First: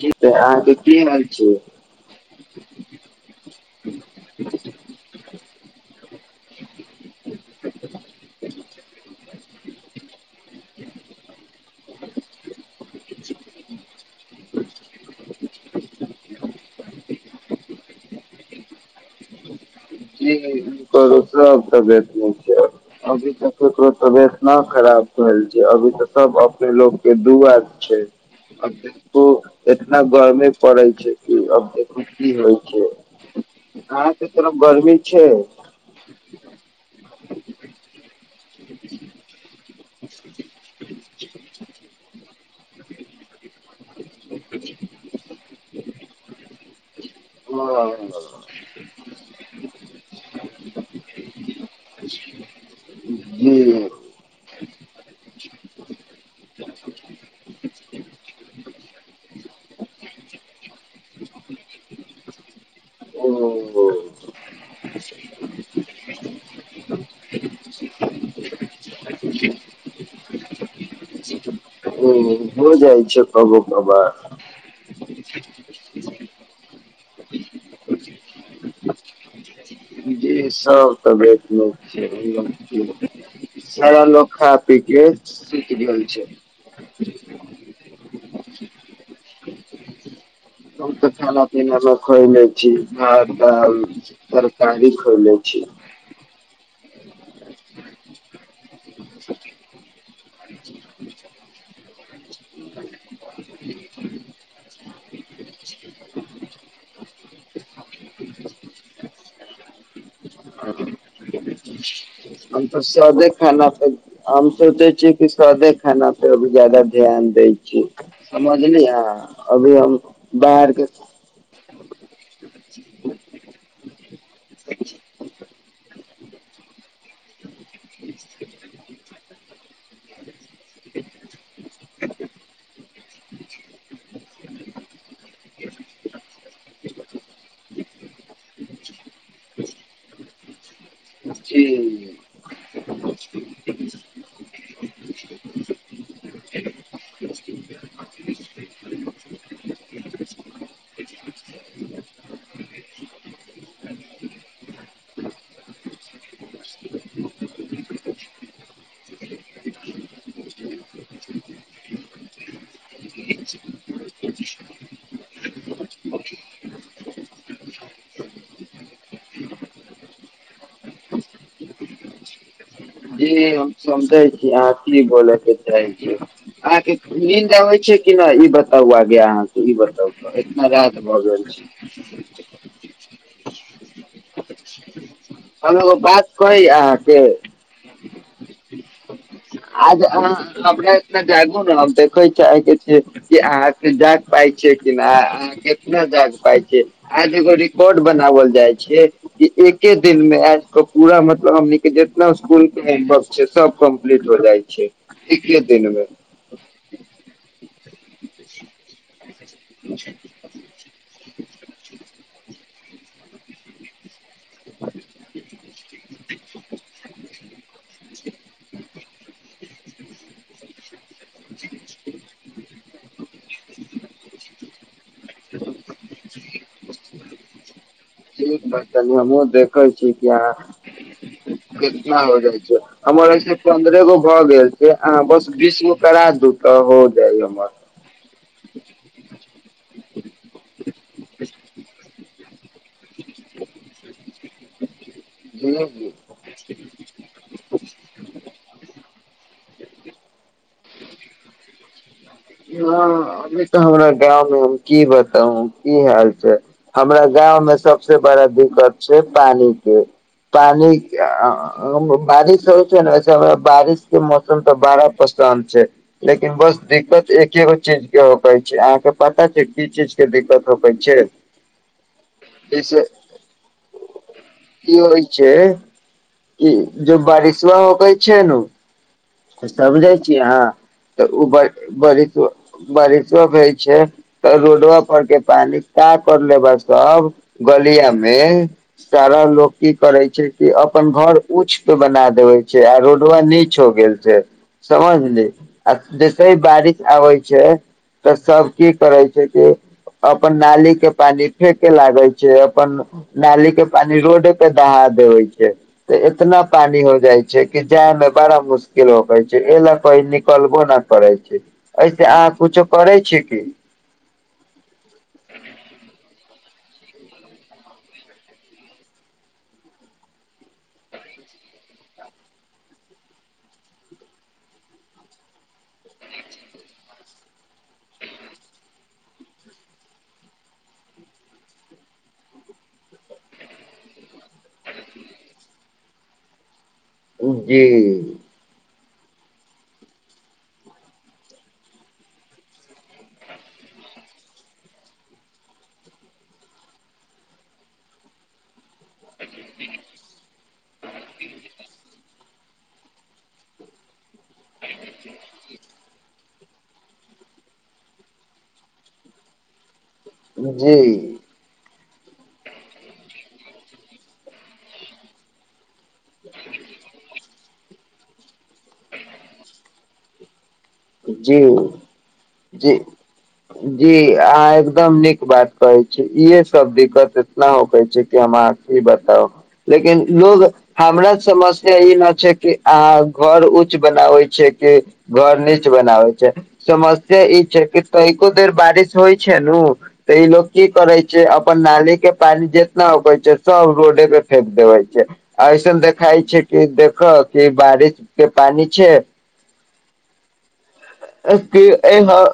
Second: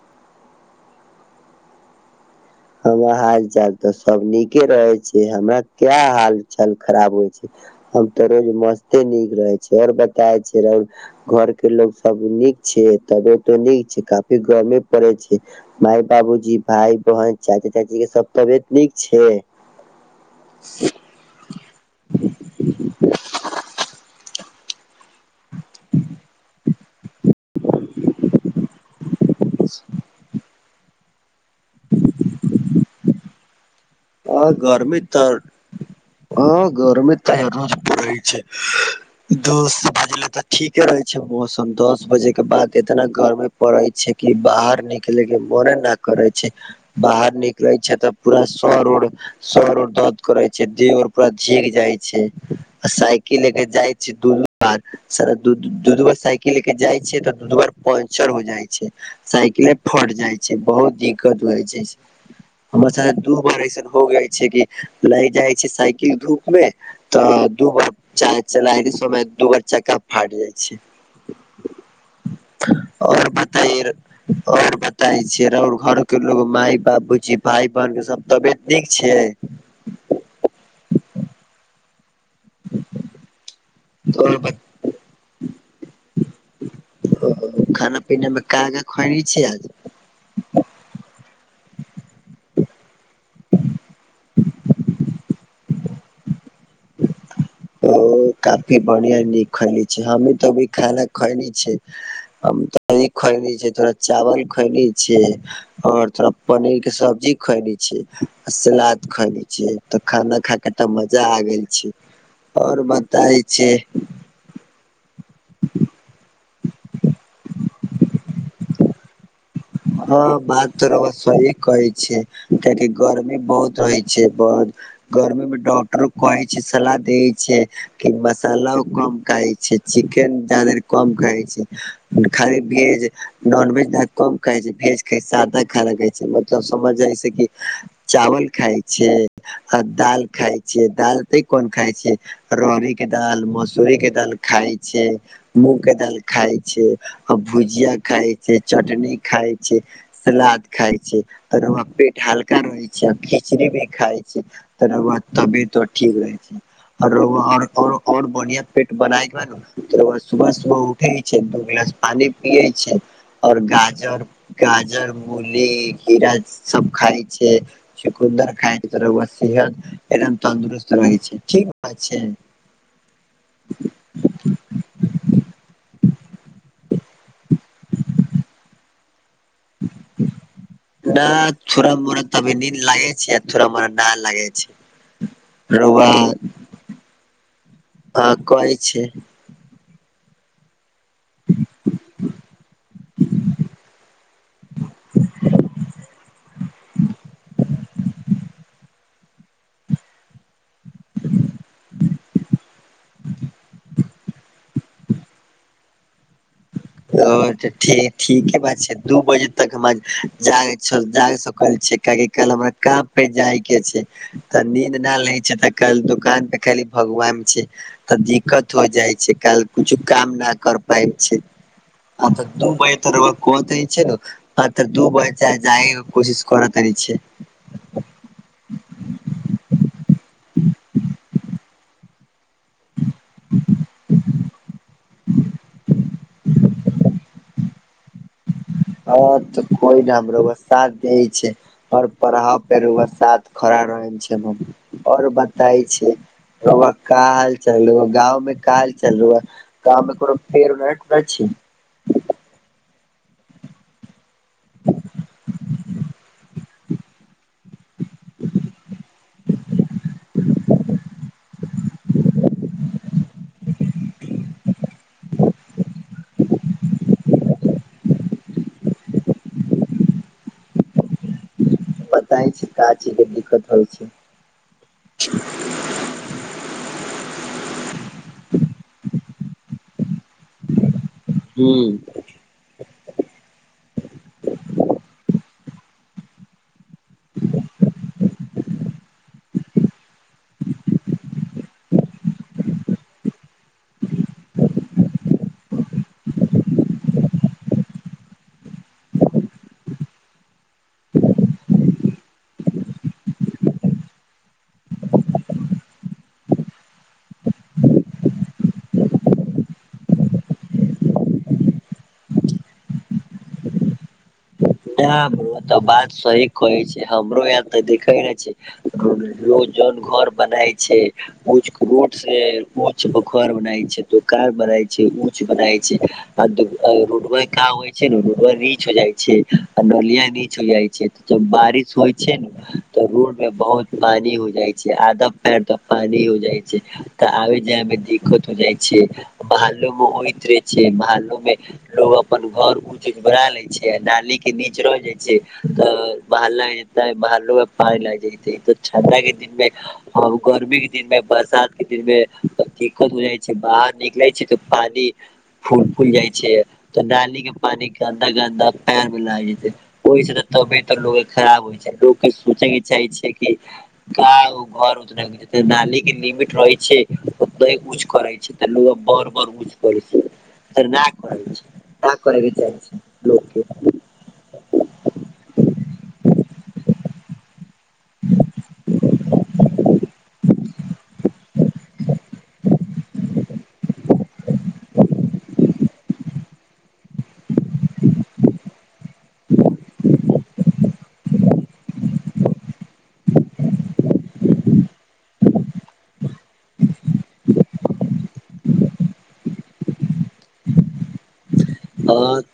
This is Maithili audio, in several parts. जी तऽ अहाँक की हाल छै। हमरा हाल-चाल तऽ सब नीके रहे छै, हमरा क्या हाल- चाल खराब होइ छै, हम तो रोज मस्ते नीक रहे छी और बताे छै र। घर के लोग सब नीक। छ तब तो नीक छै काफी गर्मी पड़े छै। माय-बाबूजी भाय-बहन। चाची-ताची के सब तबियत नीक छै। जी सब तबियत नहि छै, अभी तो तबियत न खराब। अभी तऽ सब अपने लोक के दुआ छै। ओ इतना गर्मी। पड़ै छै। की आब तऽ की-की होइ छै। अहां से के। गरमी त, हँ गरमी तऽ रोज परै छै। दस बजले तऽ ठीके रहे छै मौसम, दस बजे के बाद इतना गर्मी पड़ै छै कि बाहर निकले के मने न करै छै। बाहर निकलै हँ छै तऽ पूरा। सरो सरोड। बात करइ छै, देह और पुरा जैइर जाइ छै। आ साइकिल ले के जी जाइ छी दुनू। स दू दू बार साइकिल ले के जाइ छैियै तऽ दू दू बार पं्चर हो जाइ छैय साइकिले फट जाइ छैय बहुत दिक्कत हो छैय हमर स दू ओ बार ऐसन हो गय छैय कि लय जाइ छैय साइकिल धूप मे तऽ दू बार च चला समय दू बार चक्का फाट जाइ छैय। ओ हो जाइ छै कबो बाबा। सर घरके लोग माय बाबू जी भाय बहिन के सब तबियत ठीक छियै। ई सब तऽ। सारा लोग खा-पी के सुइत गेल छै। खाना पीना में का का खैनी छै आज बहु तऽ खाना-पीना पीना में खैले। छी भात दाल तरकारी खैल छी। ओ भी बढ़िया न खेले छी हमु त अभी खान खाइले। तो खोएली छ तथोरा चावल खोएली छिय। और थोड़ा पनीर के सब्जी खाएले छियै आ सलाद खाएले छियै त खाना खा के त मजा आ गेल छैय। हमते सदे खाना खाइ हम सोचे छी। कि सादे खाना पे भी जादा ध्यान दै छी समझलिये। हँ बात त रौआ सही कहे छिये कियेकि गर्मी बहुत रहइ छैय। जे बात गर्मीमे डाब कह छैय सलाह दै छैय कि मसाला कम खाइ छैय, चिकेन जाधेर कम खाइ छैय खाली भेज नॉनवेज कम भेज के साथ सादा खाइ छिये मतलब समझ जाै कि चावल खाय छिये आ दाल खाय छिये दाल त जी कोन खाइ छिय रड़ी के दाल मसूरी के दाल खाय छैय, मूँग के दाल खाय छैय, आ भुजिया खाय छैय, चटनी खाय छैय, सलाद खाय छैय, तकर बाद पेट हल्का रहे छैय, खिचड़ी भी खाय छैय, तकर बाद तबियतो ठीक रहे छैय और और और बढ़िया पेट बनाय के बाद सुबह सुबह उठे छैय दू गिलास पानी पिय छैय और गाछ जर गाजर, मूली, खीरा सब खा छैय, चुकुन्दर खाय छैय त सेहत एकदम तन्दुरुस्त रहै छैय ठीक छैय। जी हम समझे छी अहाँ की बोले के चाहे छी अहाँ के नींद आबै छै की नहि ई बताउआ। ब्याहन न थो छै थोड़ा मोड़ा तब निन लागे छै। [unintelligible] न लागे हम छैय एगो रौवा बात कही अहाँके आ कहे छैय। आज अहाँ हमरा इतना जागू ने हम देखे चाहे के छी कि अहाँ के जाग पाय छी कि न अहाँ केितना जाग पाय छी आज एगो रिकॉर्ड बनावल जाय छे। एके दिनमे आज कऽ पूरा मतलब हमने जितना इसकुल के होमवर्क छैय सब कम्प्लीट हो जाइ छैय एके दिनमे। ओ त ठी ठीके बात छै दू बजे तक हमरा जाइ छल जाइ सकल छै किआकि कल हमरा काम पे जायके छै। तऽ नींद नहि लै छै तऽ कल दुकान पे खाली भगवान छै तऽ दिक्कत हो जाइ छै कल कुछु काम न कर पाय छी। अ तऽ तु रौआ‌ कऽ दै छै ने आ तऽ दू बज जाइ कोशिश करत छैय। ठीक बा हमहुँ देखे छी कि अहां कितना हो जाइ छैय। हमर ऐसे पन्द्रह गो भऽ गेल छैय अहाँ बस बीसगो करा दू तऽ हो जाइ हमर। ह तऽ कोइ ने हम रौआ साथ दै छै पर पढ़ाब फेर रौआ स साथ खड़ा रहै छी। केहनो‌ भी आओर जी बताय जी छै रौआ का हाल चाल गाँंव में का हाल चाल हुअ? कामे करब फेरो राखि दै छी। इहाँ अभी तऽ हमरा गाँंव मे हम की बताउ की हाल छै हमरा गाँंव मे सबसे बड़ा दिक्कत छै पानी के पानि बारिश होइ छै नेे ओइसे हमरा बारिश के मौसम तऽ बड़ा पसन्द छै लेकिन बस दिक्कत एकेगो चीज के होकै छै अहाँके पता छै की चीज के दिक्कत होकै छै? बताय छै का जैसे चीज के दिक्कत होइ छै कि होइ छै कि जब बारिश स्ला होकै छै नू त समझै छिय आहाँ? तऽ ओ ब हूँ बड़ीश बारिशो भय छै तऽ रोडवा पर के पानी का कर लेबा सब गलिआ मे सारा लोग की करे छै कि अपन घर ऊंच के बना देवे छै आ रोडवा नीच हो गेल। छै समझली आ जैसे बारिश आबै छै तऽ सब की करे छै कि अपन नाली के पानी फेके लागे छै अपन नाली के पानी रोड पे दहा देवे छै तऽ इतना पानी हो जाइ छै कि जाय मे बड़ा मु के लोको कहै छै एहि लए कोई निकलबो नहि करै छै ऐसे अहा कुछो करै छी की? नहि हमरो तऽ बात सही कहै छै हमरो इहाँ तऽ देखे न छी रोज जन घर बनाय छै उंच रोड से ऊच घर बनाय छै दोकान बना छै ऊंच बनाय छै आ रोडवे काम होइ छै नू रोडवा नीच हो जाइ छै। आ नलिया नीच हो जाइ छै जब बारिश होइ छै ने तऽ रोड मे बहुत पानी हो जाय छै आदब पैर तऽ पानी हो जाइ छै। तऽ आबे जी जायमे दिक्कत हो जाइ छै। महल्लो में होइत रहे छै महल्लो में लोग अपन घर उंच बना ले छै नाली के नीच रह जाइ छै तऽ महल्ला ऐते महल्लो में पानी लागि जइतेै तऽ ठण्डा के दिन मे गर्मी के दिन मे बरसात के दिन मे तऽ दिक्कत हो जाइ छै बाहर निकलै छी तऽ पानी फूल खुल जाइ छै तऽ नाली के पानी गन्दा गन्दा पैन मिला जेतै ओहीसे न तबियत अर जी लोगके खराब होइ छै। लोग सोचैके चाहै छै, कि गाँव, घर [unintelligible] नाली ही लिमिट रहै छै। नहि कुछ करै छै तऽ लोक बड़-बड़ ऊँच कऽ लैत छै। [unintelligible] करय जी छै [unintelligible] करयके चाहै जी छै लोकके। जी अहाँ एकदम नीक बात कहै छी इहे सब दिक्कत इतना होके छै कि हम अहाँ कि बताउ लेकिन लोग हमरा समस्या ई न छै कि अहाँ घर उच्च बनाबे छियै कि घर नीचा बनाबे छियै समस्या ई छै कि तनिको देर बारिश होइ छै ने तऽ ई लोग की करे छै अपन नालीके पानी जितना होबै छै, सब रोडे पे फेेक देबै छै। ऐसन देखाइ छै, कि देखह, कि बारिशके पानी छै। अ कि हँ इहाँ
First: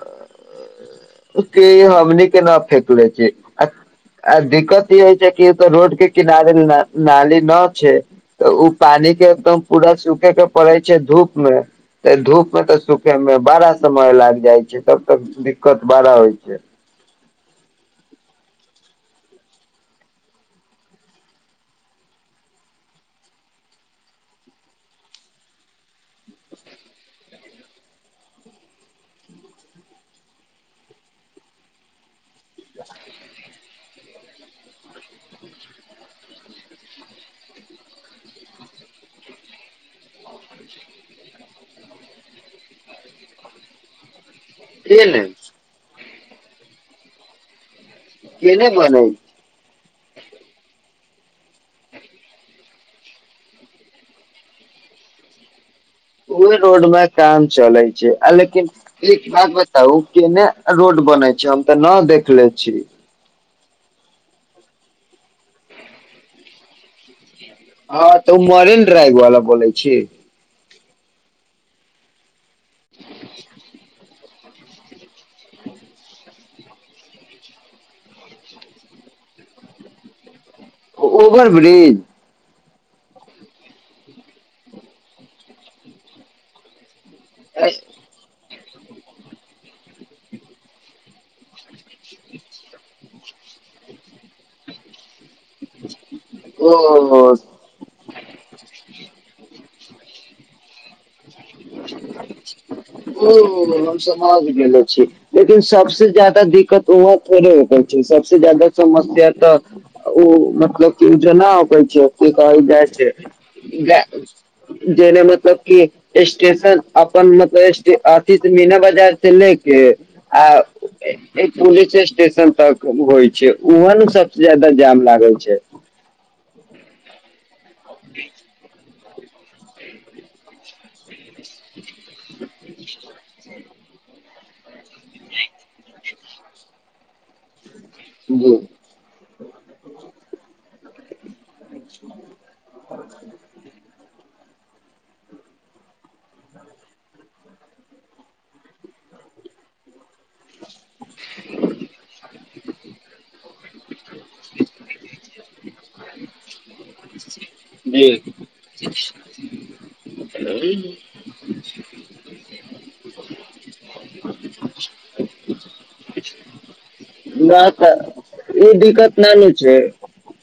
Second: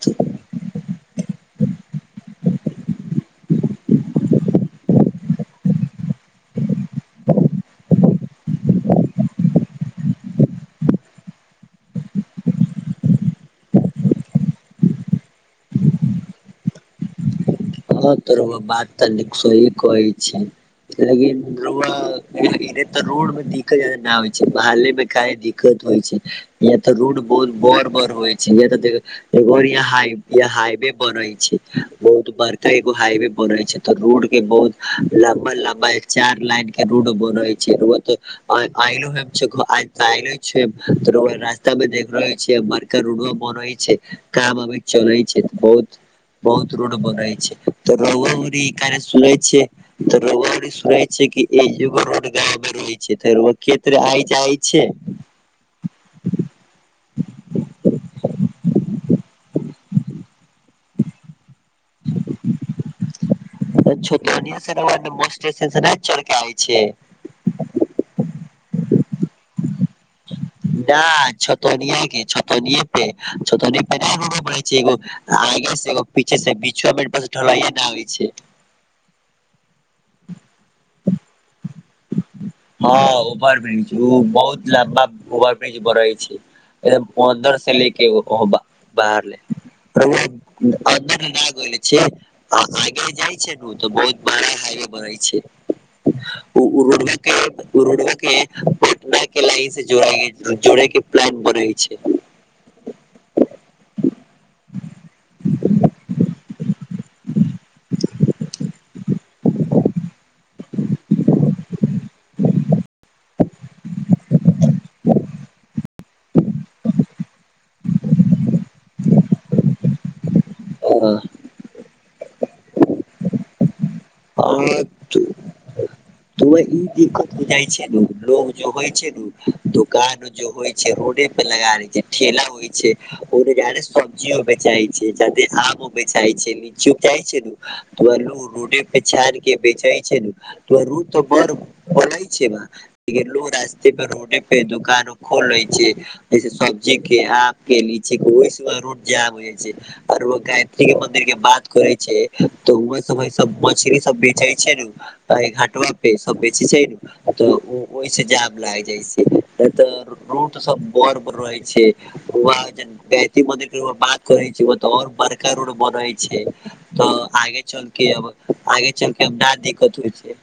ओ कहै हइ, हमनीके ना फेेकले छी। आ आ दिक्कत ई हइ छै कि एतय रोडके किनारे ना नाली न छै, तऽ ऊ पानीके एकदम पूरा सूखयके पड़ै छै धूपमे, तऽ धूपमे तऽ सूखयमे बड़ा समय लागि जाइ छै तब तक दिक्कत बड़ा होइ छै। हँ तऽ रौआ बात तऽ सही कहै छै, लेकिन रौआके [unintelligible] रोडमे दिक्कत ना होइ छै, बहालेमे काहे दिक्कत होइ छै। या तऽ रोड बहुत बड़-बड़ होइ छै या तऽ देखियौ बढ़िआँ जाइ हाईवे बनै छै, बहुत बड़ तैँ एगो हाईवे बनै छै। तऽ रोड के बहुत लम्बा लम्बा चार लाइन के रोडो बनै छै। रउआ के [unintelligible] तऽ रउआ रास्ता मे देख रहल छै बड़का रोड बनै छै। काम अभी के चलै ने छै बहुत। बहुत रोड बनै छै। [unintelligible] छै केने बनै कि एक जगह रोड गायबे रहै छै फेर ओ खेत रे आइ जाइ छै। ओहि रोड मे काम तऽ ओ केने रोड बनै छै? हम तऽ ना देखले छी। छोटानी से रउआ द बस स्टेशन से नइ चढ़के आबै छियै? हँ तऽ ओ मरीन ड्राइव वाला बोलै छी? ना, छोटनिया के छो- टनिये के। छोटनी के [unintelligible] नै छै एगो आगे से एगो पि- छै, से बिचुआ बाईपास ढलाइए ने आबै छै। ओ ओभर ब्रिज? हँ ओभर ब्रिज। ओ बहुत ज्यादा ओभर ब्रिज बढ़ै छै। एकदम ओ अन्दर से लेके [unintelligible] बाहरले। रउआ अन्दर मे ना गइले छै? आ आगे जाइ छै, तऽ ऊ तऽ बहुत बड़ा हाईवे बनै छै। उ ओ उ रोडवे के उ रोडवे के पटना के लाइन से जोड़ाइ के छै। जोड़यके प्लान बनै ओ, हम सम आबि गेलो छी लेकिन सबसे जादा दिक्कत हुंआ थोडे रोपै छै सबसे ज्यादा समस्या तऽ ऊ मतलब कि जेनाअ जो की कहल जाइ छै जाय जेने मतलब की स्टेशन अपन मत स्टे अथी मीना बाजार से ले के आ एई पुलिस स्टे स्टेशन तक होइ छै [unintelligible] [unintelligible] [unintelligible] लोग, जाम लागै छै लोग जे होइ छै दोकान जे होइ छै रोडे पर लगा लैइ छै ठेला होइ छै [unintelligible] जिओ बेचाई छै। [unintelligible] चाय छै [unintelligible] हवै लु जी रोडे प आनिके बेचै छै करू त बड़ बनत छै ना [unintelligible] रोडे पे दुकानो खोल रहे छै जैसे सब्जी के आम के लीची के ओईसे वहाॅं रोड जाम हो जाय छै आर ओ गायत्री के मंदिर के बात करे छै तऽ वै सबैसब मछरी सब बेचे छै ने छै ताई घटवा पे सब बेचे छै ने तऽ ओहि से जी जाम लाग जाय छै नै त रोड सब बड बड रहे छै वा गायत्री मंदिर रउआ बात करै छै ओ तऽ आओर बड़का रोड बनै छै तऽ आगे न तऽ चलके अब ई आगे दिक्कत चलके अब ना दिक्कत होइ छै।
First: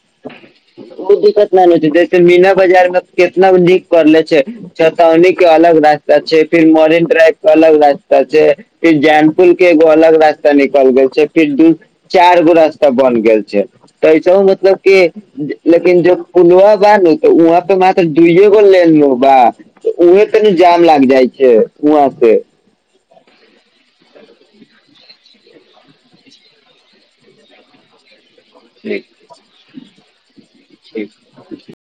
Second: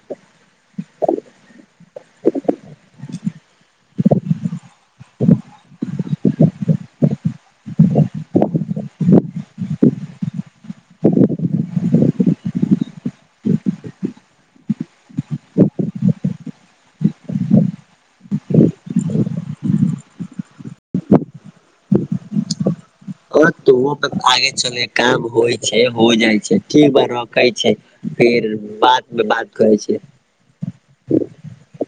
कोई दिक्कत ना नु छैइ। जैसे मीना बाजार मे केतना नीक करले छै छतौनी के अलग रास्ता छै फिर मरीन ड्राइव के अलग रास्ता छै फिर जैनपुर के एगो अलग रास्ता निकल गेल छै फिर दू चार गो रास्ता बन गेल छै तैसेहु मतलब की जे लेकिन जब पुलवा बा नु तऽ उहाँ पे मात्र दुइए गो लेन नु बा उहे तनी जाम लाग जाइ छै उहाँ पे त ओ ब आगे चले काम होइ छै हो जाइ छै ठीक बा रखै छी। फेर बाद ठीक मे बात करै छी। ठीक